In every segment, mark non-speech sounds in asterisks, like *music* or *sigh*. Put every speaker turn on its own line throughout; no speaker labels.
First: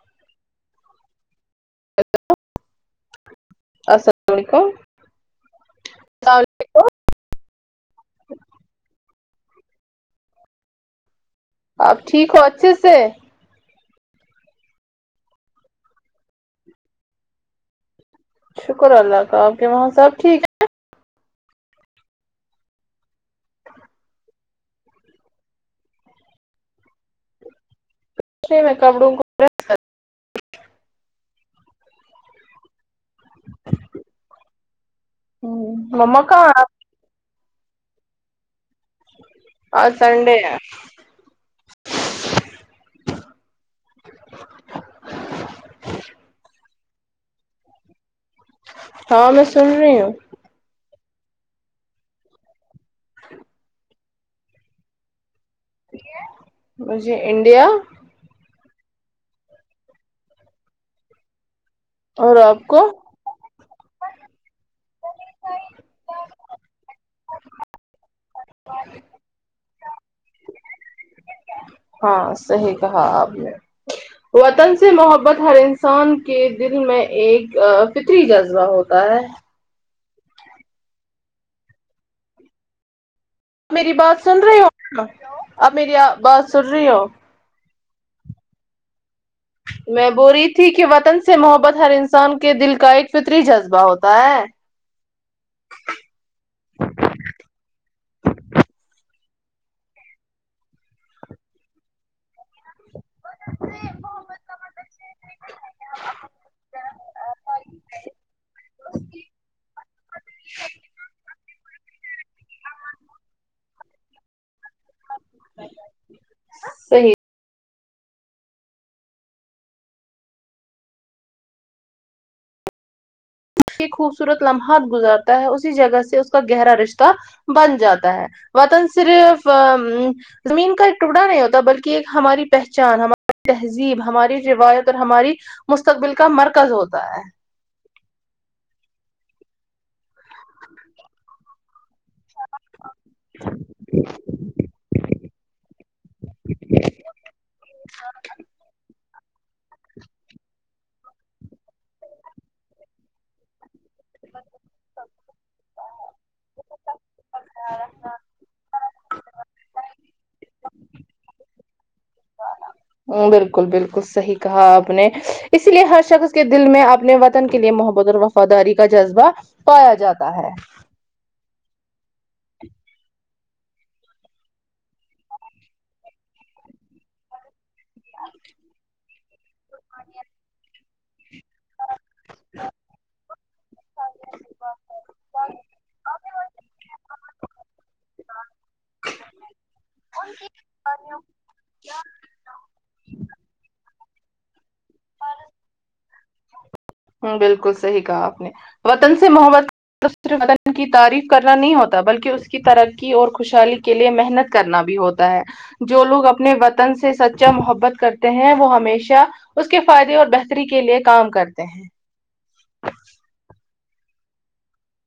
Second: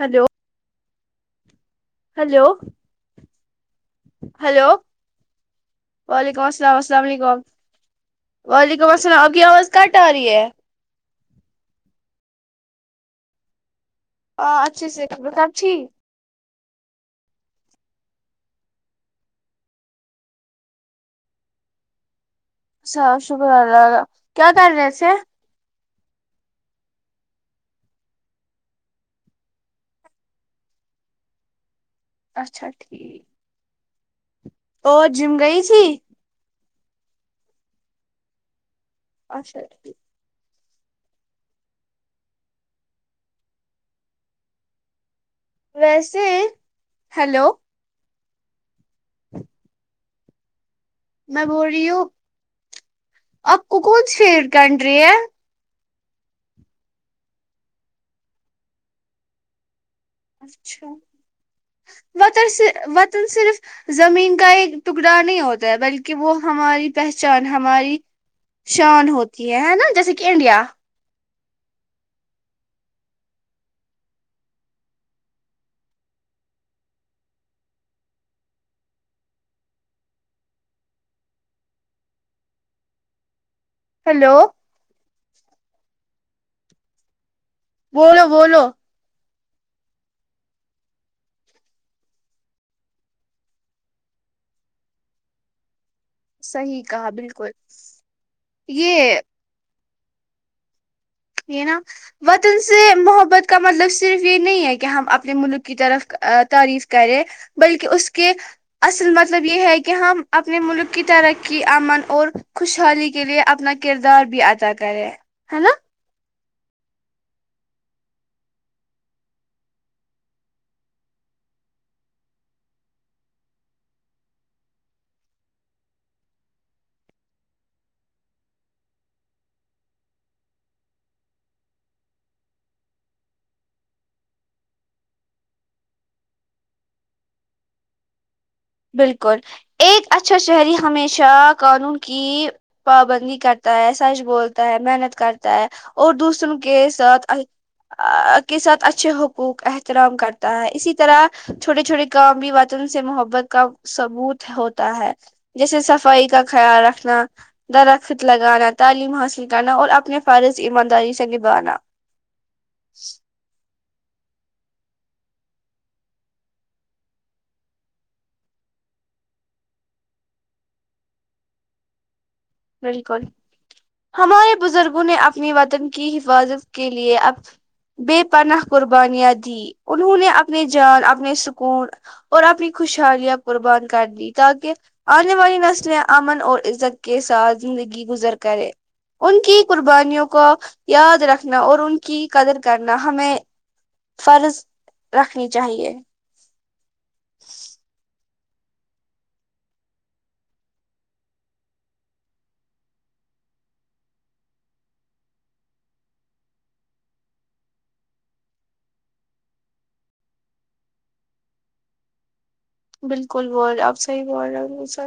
hello hello
السلام علیکم
hello وعلیکم السلام السلام علیکم وعلیکم السلام آپ کی آواز کٹ آرہی ہے
اب ٹھیک ہو اچھے سے
ہ اچھی س خرتابھی *unintelligible*
شکر اللہ کا آپ کے وہاں سب ٹھیک ہے
اچھا شکر اللہ کا کیا کر رہے تھے
ا میں کپڑوں کو
اچھا ٹھیک اور جم گئی تھی
مما کہاں ہے
اچھا
آج
ٹھیک
سنڈے ہے
ویسے ہیلو
ہاں میں سن رہی ہوں
میں بول رہی ہوں آپ کو کون سی کنٹری ہے
مجھے انڈیا
اچھا
اور
وطن
آپ
صرف
کو
وطن صرف زمین کا ہی ٹکڑا نہیں ہوتا ہے بلکہ وہ ہماری پہچان ہماری شان ہوتی ہے نا جیسے کہ انڈیا
ہاں صحیح کہا آپ نے وطن سے محبت ہر انسان کے دل میں ایک فطری جذبہ ہوتا ہے میری بات
ہیلو
سن رہی ہو آپ میری بات سن رہی ہو
بولو بولو
میں بول رہی تھی کہ وطن سے محبت ہر انسان کے دل کا ایک فطری جذبہ ہوتا ہے
صحیح کہا بالکل یہ یہ نا وطن سے محبت کا مطلب صرف یہ نہیں ہے کہ ہم اپنے ملک کی طرف تعریف کریں بلکہ اس کے اصل مطلب یہ ہے کہ ہم اپنے ملک کی ترقی کی امن اور خوشحالی کے لیے اپنا کردار بھی ادا کرے ہے نا
صحیح خوبصورت لمحات گزارتا ہے اسی جگہ سے اس کا گہرا رشتہ بن جاتا ہے وطن صرف ا زمین کا ٹکڑا نہیں ہوتا بلکہ ایک ہماری پہچان ہماری تہذیب ہماری روایت اور ہماری مستقبل کا مرکز ہوتا ہے
بالکل ایک اچھا شہری ہمیشہ قانون کی پابندی کرتا ہے سچ بولتا ہے محنت کرتا ہے اور دوسروں کے ساتھ اہ کے ساتھ اچھے حقوق احترام کرتا ہے اسی طرح چھوٹے چھوٹے کا بھی وطن سے محبت کا ثبوت ہوتا ہے جیسے صفائی کا خیال رکھنا درخت لگانا تعلیم حاصل کرنا اور اپنے فرض ایمانداری سے نبھانا
بالکل بالکل صحیح کہا آپ نے اسی لیے ہر شخص کے دل میں اپنے وطن کے لیے محبت اور وفا فاداری کا جذبہ پایا جاتا ہے
بلکل ہمارے بزرگوں نے اپنی وطن کی حفاظت کے لیے اب بے پناہ قربانیاں دی انہوں نے اپنی جان اپنے سکھ کون اور اپنی خوشحالیاں قربان کر دی تاکہ آنے والی نسلیں امن اور عزت کے ساتھ زندگی گزر کرے ان کی قربانیوں کو یاد رکھنا اور ان کی قدر کرنا ہمیں فرض رکھنی چاہیے
ہ بالکل صحیح کہا آپ نے وطن سے محبت تعریف کرنا نہیں ہوتا بلکہ اس کی ترقی اور خوشحالی کے لیے محنت کرنا بھی ہوتا ہے جو لوگ اپنے وطن سے سچا محبت کرتے ہیں وہ ہمیشہ اس کے فائدے اور بہتری کے لیے کام کرتے ہیں
بالکل بول رہ آپ صحیح بول رہے ہو سر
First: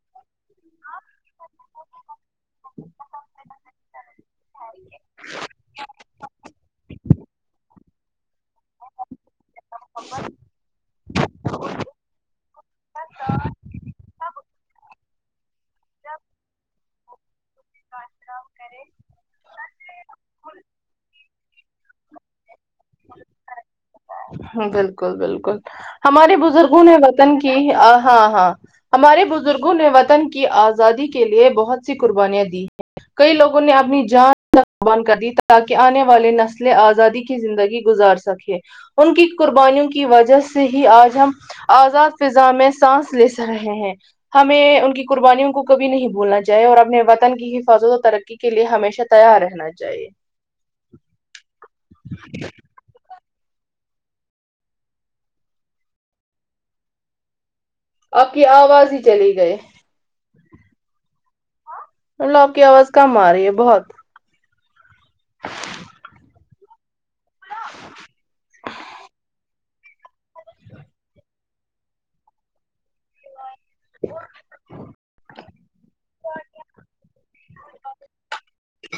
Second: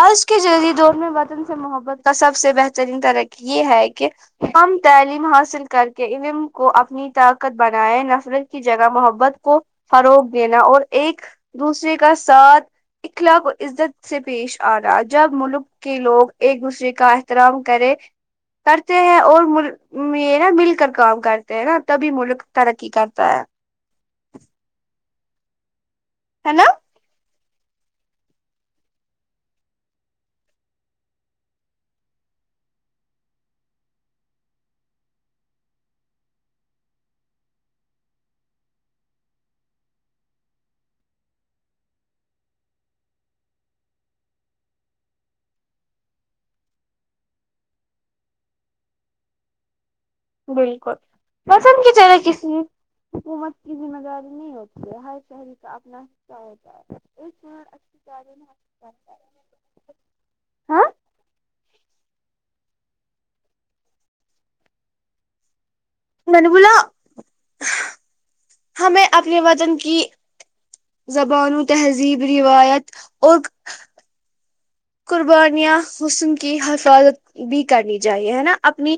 آج کے جریعے دور میں وطن سے محبت کا سب سے بہترین ترقی یہ ہے کہ ہم تعلیم حاصل کر کے علم کو اپنی طاقت بنائے نفرت کی جگہ محبت کو فروغ دینا اور ایک دوسرے ساتھ اخلاق عزت سے پیش آ رہا جب ملک کہ لوگ ایک دوسرے کا احترام کرے کرتے ہیں اور مل یہ نا مل کر کام کرتے ہیں نا تبھی ملک ترقی کرتا ہے
بالکل بالکل ہمارے
ہے نا
بزرگوں نے وطن کی ہاں ہاں ہمارے بزرگوں نے وطن کی آزادی کے لیے بہت سی قربانیاں دی ہیں کئی لوگوں نے اپنی جان تک قربان کر دی تاکہ آنے والے نسلیں آزادی کی زندگی گزار سکے سکے ان کی قربانیوں کی وجہ سے ہی آج ہم آزاد فضا میں سانس لے سہ رہے ہیں ہمیں ان کی قربانیوں کو کبھی نہیں بھولنا چاہیے اور اپنے وطن تن کی حفاظت اور ترقی کے لیے ہمیشہ تیار رہنا چاہیے
بالکل پسند کی چرہ کسی حکومت کی ذمہ داری نہیں ہوتی ہے ہر شہری کا اپنا حصہ ہوتا ہے ایک شہر
آپ کی آواز ہی چلی گئی
ہاں
مطلب آپکی آواز کم ارہی ہے بہت *inaudible*
میں نے بولا ہمیں اپنے وطن کی زبانوں تہذیب روایت اور
*inaudible*
قربانیاں حسن کی حفاظت بھی کرنی چاہیے ہے نا اپنی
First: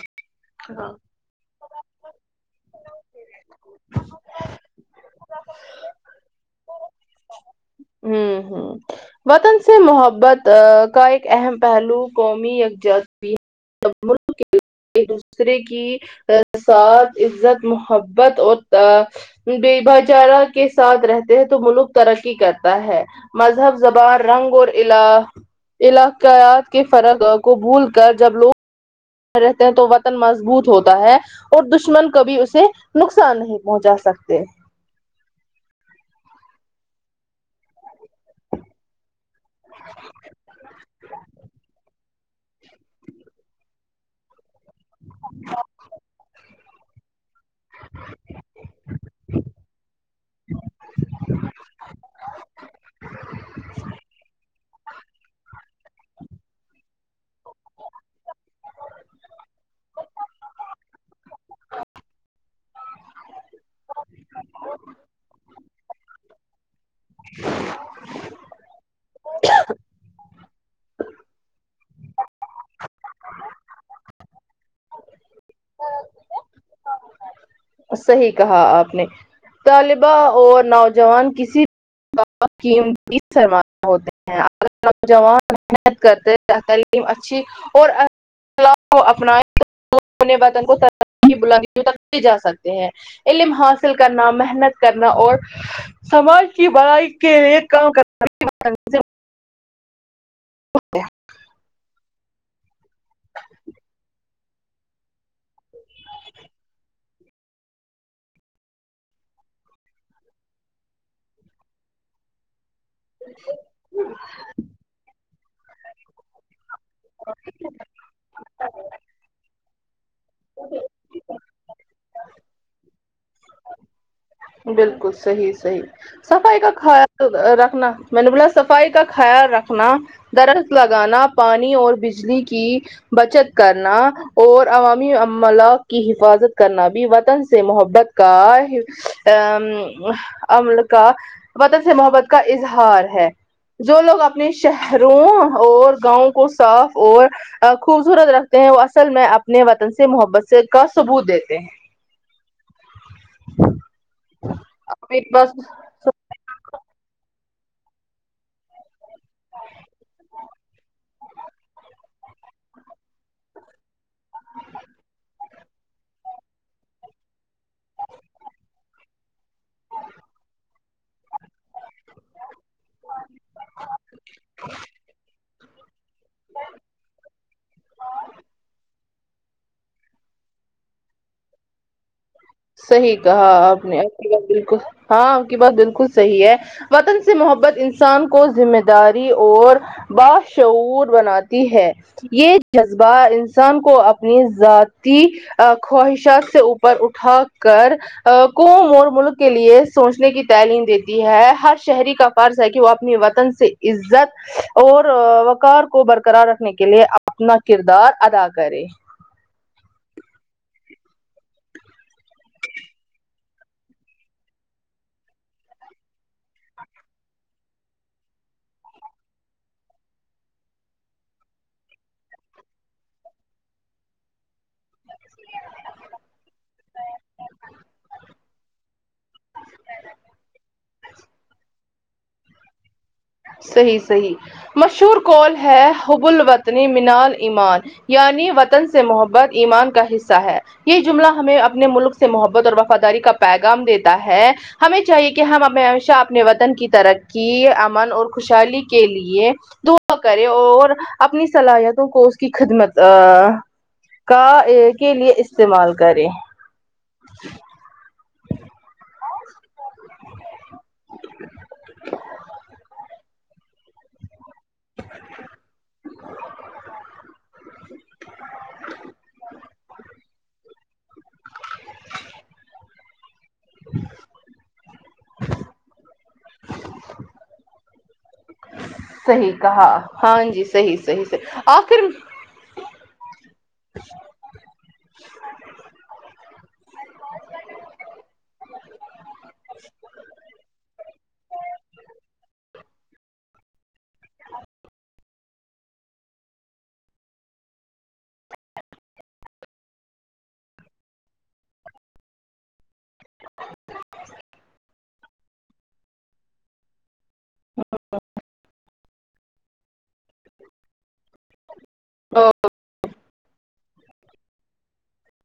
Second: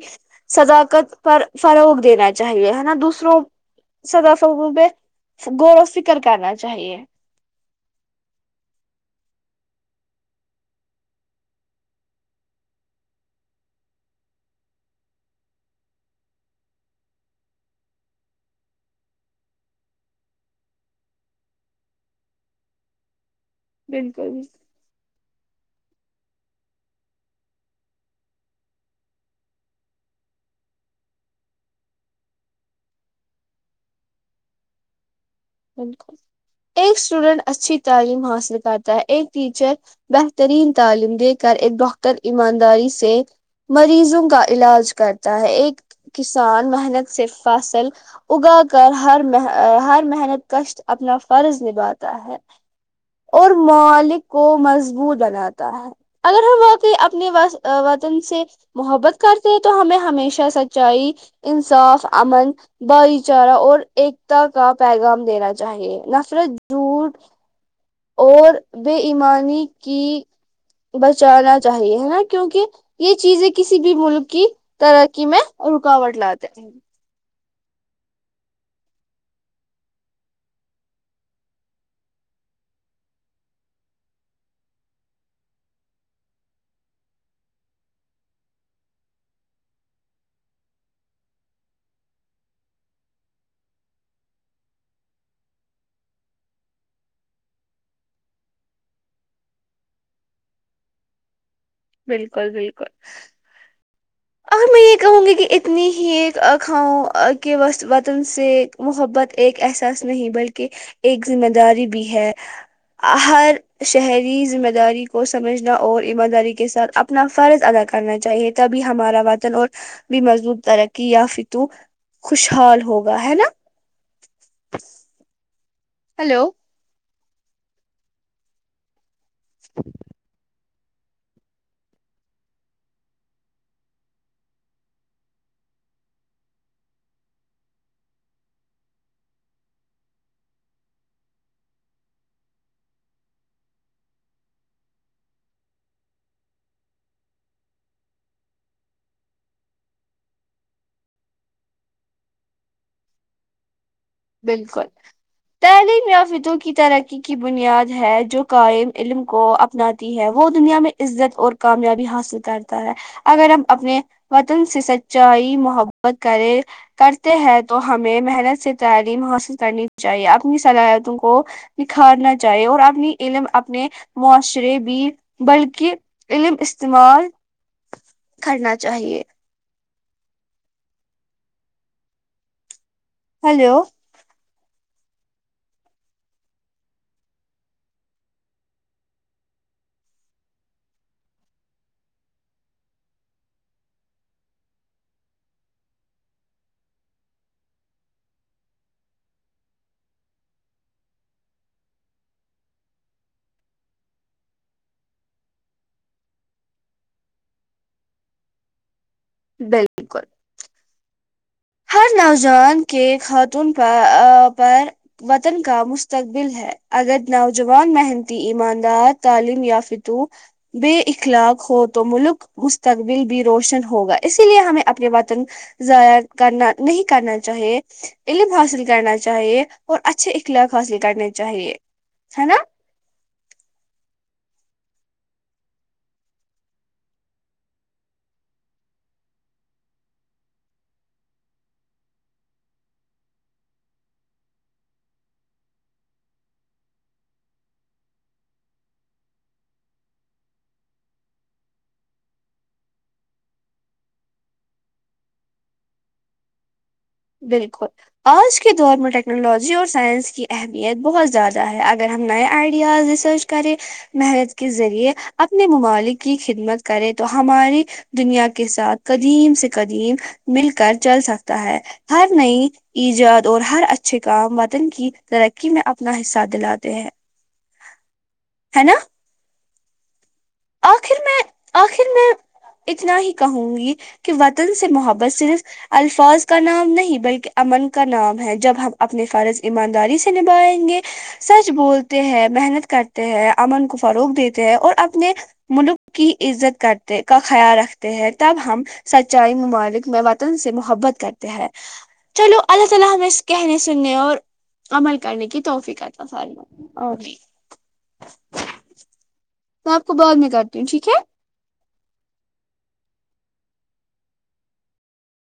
ہاں
صداقت پر فروغ دینا چاہیے ہے نا دوسروں صدا فوب غور و فکر کرنا چاہیے
ہوں ہوں وطن سے محبت کا ایک اہم پہلو قومی یکجاات بھی ہے *inaudible* ایک دوسرے کی سات عزت محبت اور پ بے بھچارہ کے ساتھ رہتے ہیں تو ملوک ترقی کر تا ہے مذہب زبان
بالکل
رنگ اور علا علاقیات کے فرق کو بھول کر جب لوگ رہتے ہیں تو وطن مضبوط ہوتا ہے اور دشمن کبھی اسے نقصان نہیں پہنچا سکتے
بالکل ایک اسٹوڈنٹ اچھی تعلیم حاصل کرتا ہے ایک ٹیچر بہترین تعلیم دے کر ایک پر ایمانداری سے مریضوں کا علاج کرتا ہے ایک کسان محنت صرف فصل اگا کر ہر ہر محنت کشٹ اپنا فرض نبھاتا ہے اور مالک کو مضبوط بناتا ہے اگر ہم واقی اپنی بس وطن سے محبت کرتے ہیں تو ہمیں ہمیشہ سچائی انصاف امن بھائی چارہ اور ایکتا کا پیغام دینا چاہیے نفرت جھوٹ اور بے ایمانی کی بچانا چاہیے ہے نا کیونکہ یہ چیزیں کسی بھی ملک کی ترقی میں رکاوٹ لاتے ہیں
صحیح کہا آپ نے طالبہ اور نوجوان کسی *inaudible* نوجوان محنت کرتے تلیم اچھی اور *inaudible* جا سکتے ہیں علم حاصل کرنا محنت کرنا اور سماج کی بڑائی کے لیے کام کرنا *inaudible*
بالکل بالکل اگر میں یہ کہوں گی کہ اتنی ہی ایک کھاں کے وطن سے محبت ایک احساس نہیں بلکہ ایک ذمہ داری بھی ہے ہر شہری ذمہ داری کو سمجھنا اور ایمانداری کے ساتھ اپنا فرض ادا کرنا چاہیے تب بھی ہمارا وطن اور بھی مضبوط ترقی یا فتو خوشحال ہوگا ہے نا
بالکل صحیح صحیح
ہلو
صفائی کا خیال رکھنا مطلب صفائی کا خیال رکھنا درخت لگانا پانی اور بجلی کی بچت کرنا اور عوامی عملہ کی حفاظت کرنا بھی وطن سے محبت کا ا عمل کا وطن سے محبت کا اظہار ہے جو لوگ اپنے شہروں اور گاؤں کو صاف اور خوبصورت رکھتے ہیں وہ اصل میں اپنے وطن سے محبت سے کا ثبوت دیتے ہیں
بالکل
بس
نہیں مر فتوں کی ترقی کی بنیاد ہے جو قائم علم کو اپناتی ہے وہ دنیا میں عزت اور کامیابی حاصل کرتا ہے اگر ہم اپنے وطن سے سچائی محبت کریں کرتے ہیں تو ہمیں محنت سے تعلیم حاصل کرنی چاہیے اپنی صلاحیتوں کو نکھارنا چاہیے اور اپنی علم اپنے معاشرے بھی بلکہ علم استعمال کرنا چاہیے
صحیح کہا
ہلو
آپ نے آپ کی بات بالکل ہاں آپ کی بات بالکل صحیح ہے وطن سے محبت انسان کو ذمہ داری اور باشعور بناتی ہے یہ جذبہ انسان کو اپنی ذاتی خواہشات سے اوپر اٹھا کر قوم اور ملک کے لیے سوچنے کی تعلیم دیتی ہے ہر شہری کا فرض ہے کہ وہ اپنی وطن سے عزت اور وقار کو برقرار رکھنے کے لیے اپنا کردار ادا کرے
*unintelligible* ہر نوجوان کے خاتون پر پر وطن کا مستقبل ہے اگر نوجوان محنتی ایماندار تعلیم یا فتو بے اخلاق ہو تو ملک مستقبل بھی روشن ہوگا اسی لیے ہمیں اپنے وطن ضائر کرنا نہیں کرنا چاہیے علم حاصل کرنا چاہیے اور اچھے اخلاق حاصل کرنے چاہیے ہے نا
صحی صحی مشہور کال ہے حب ال وطنی مینال ایمان یعنی وطن سے محبت ایمان کا حصہ ہے یہ جملہ ہمیں اپنے ملک سے محبت اور وفاداری کا پیغام دیتا ہے ہمیں چاہیے کہ ہم اپ ہمیشہ اپنے وطن کی ترقی من اور خوشحالی کے لیے دعا کرے اور اپنی صلاحیتوں کو اس کی خدمت کا کے لیے استعمال کریں
بالکل آج کے دور میں ٹیکنالوجی اور سائنس کی اہمیت بہت زیادہ ہے اگر ہم نئے آئیڈیاز ریسرچ کریں محنت کے ذریعے اپنے ممالک کی خدمت کرے تو ہماری دنیا کے ساتھ قدیم سے قدیم مل کر چل سکتا ہے ہر نئی ایجت اور ہر اچھے کام وطن کی ترقی میں اپنا حصہ دلاتے ہیں ہے نا
صحیح کہا ہاں جی صحیح
آخر
صحیح
میں
صحیح آخر
میں اتنا ہی کہوں گی کہ وطن سے محبت صرف الفاظ کا نام نہیں بلکہ امن کا نام ہے جب ہم اپنے فرض ایمانداری سے نبھائیں گے سچ بولتے ہیں محنت کرتے ہیں امن کو فروغ دیتے ہیں اور اپنے ملوک کی عزت کرتے کا خیال رکھتے ہیں تب ہم سچائی ممالک میں وطن سے محبت کرتے ہیں چلو اللہ تعالی ہمیں کہنے سننے اور عمل کرنے کی توفیق اتا *unintelligible*
*unintelligible*
میں آپ کو بعد میں کرتی ہوں ٹھیک ہے
*unintelligible*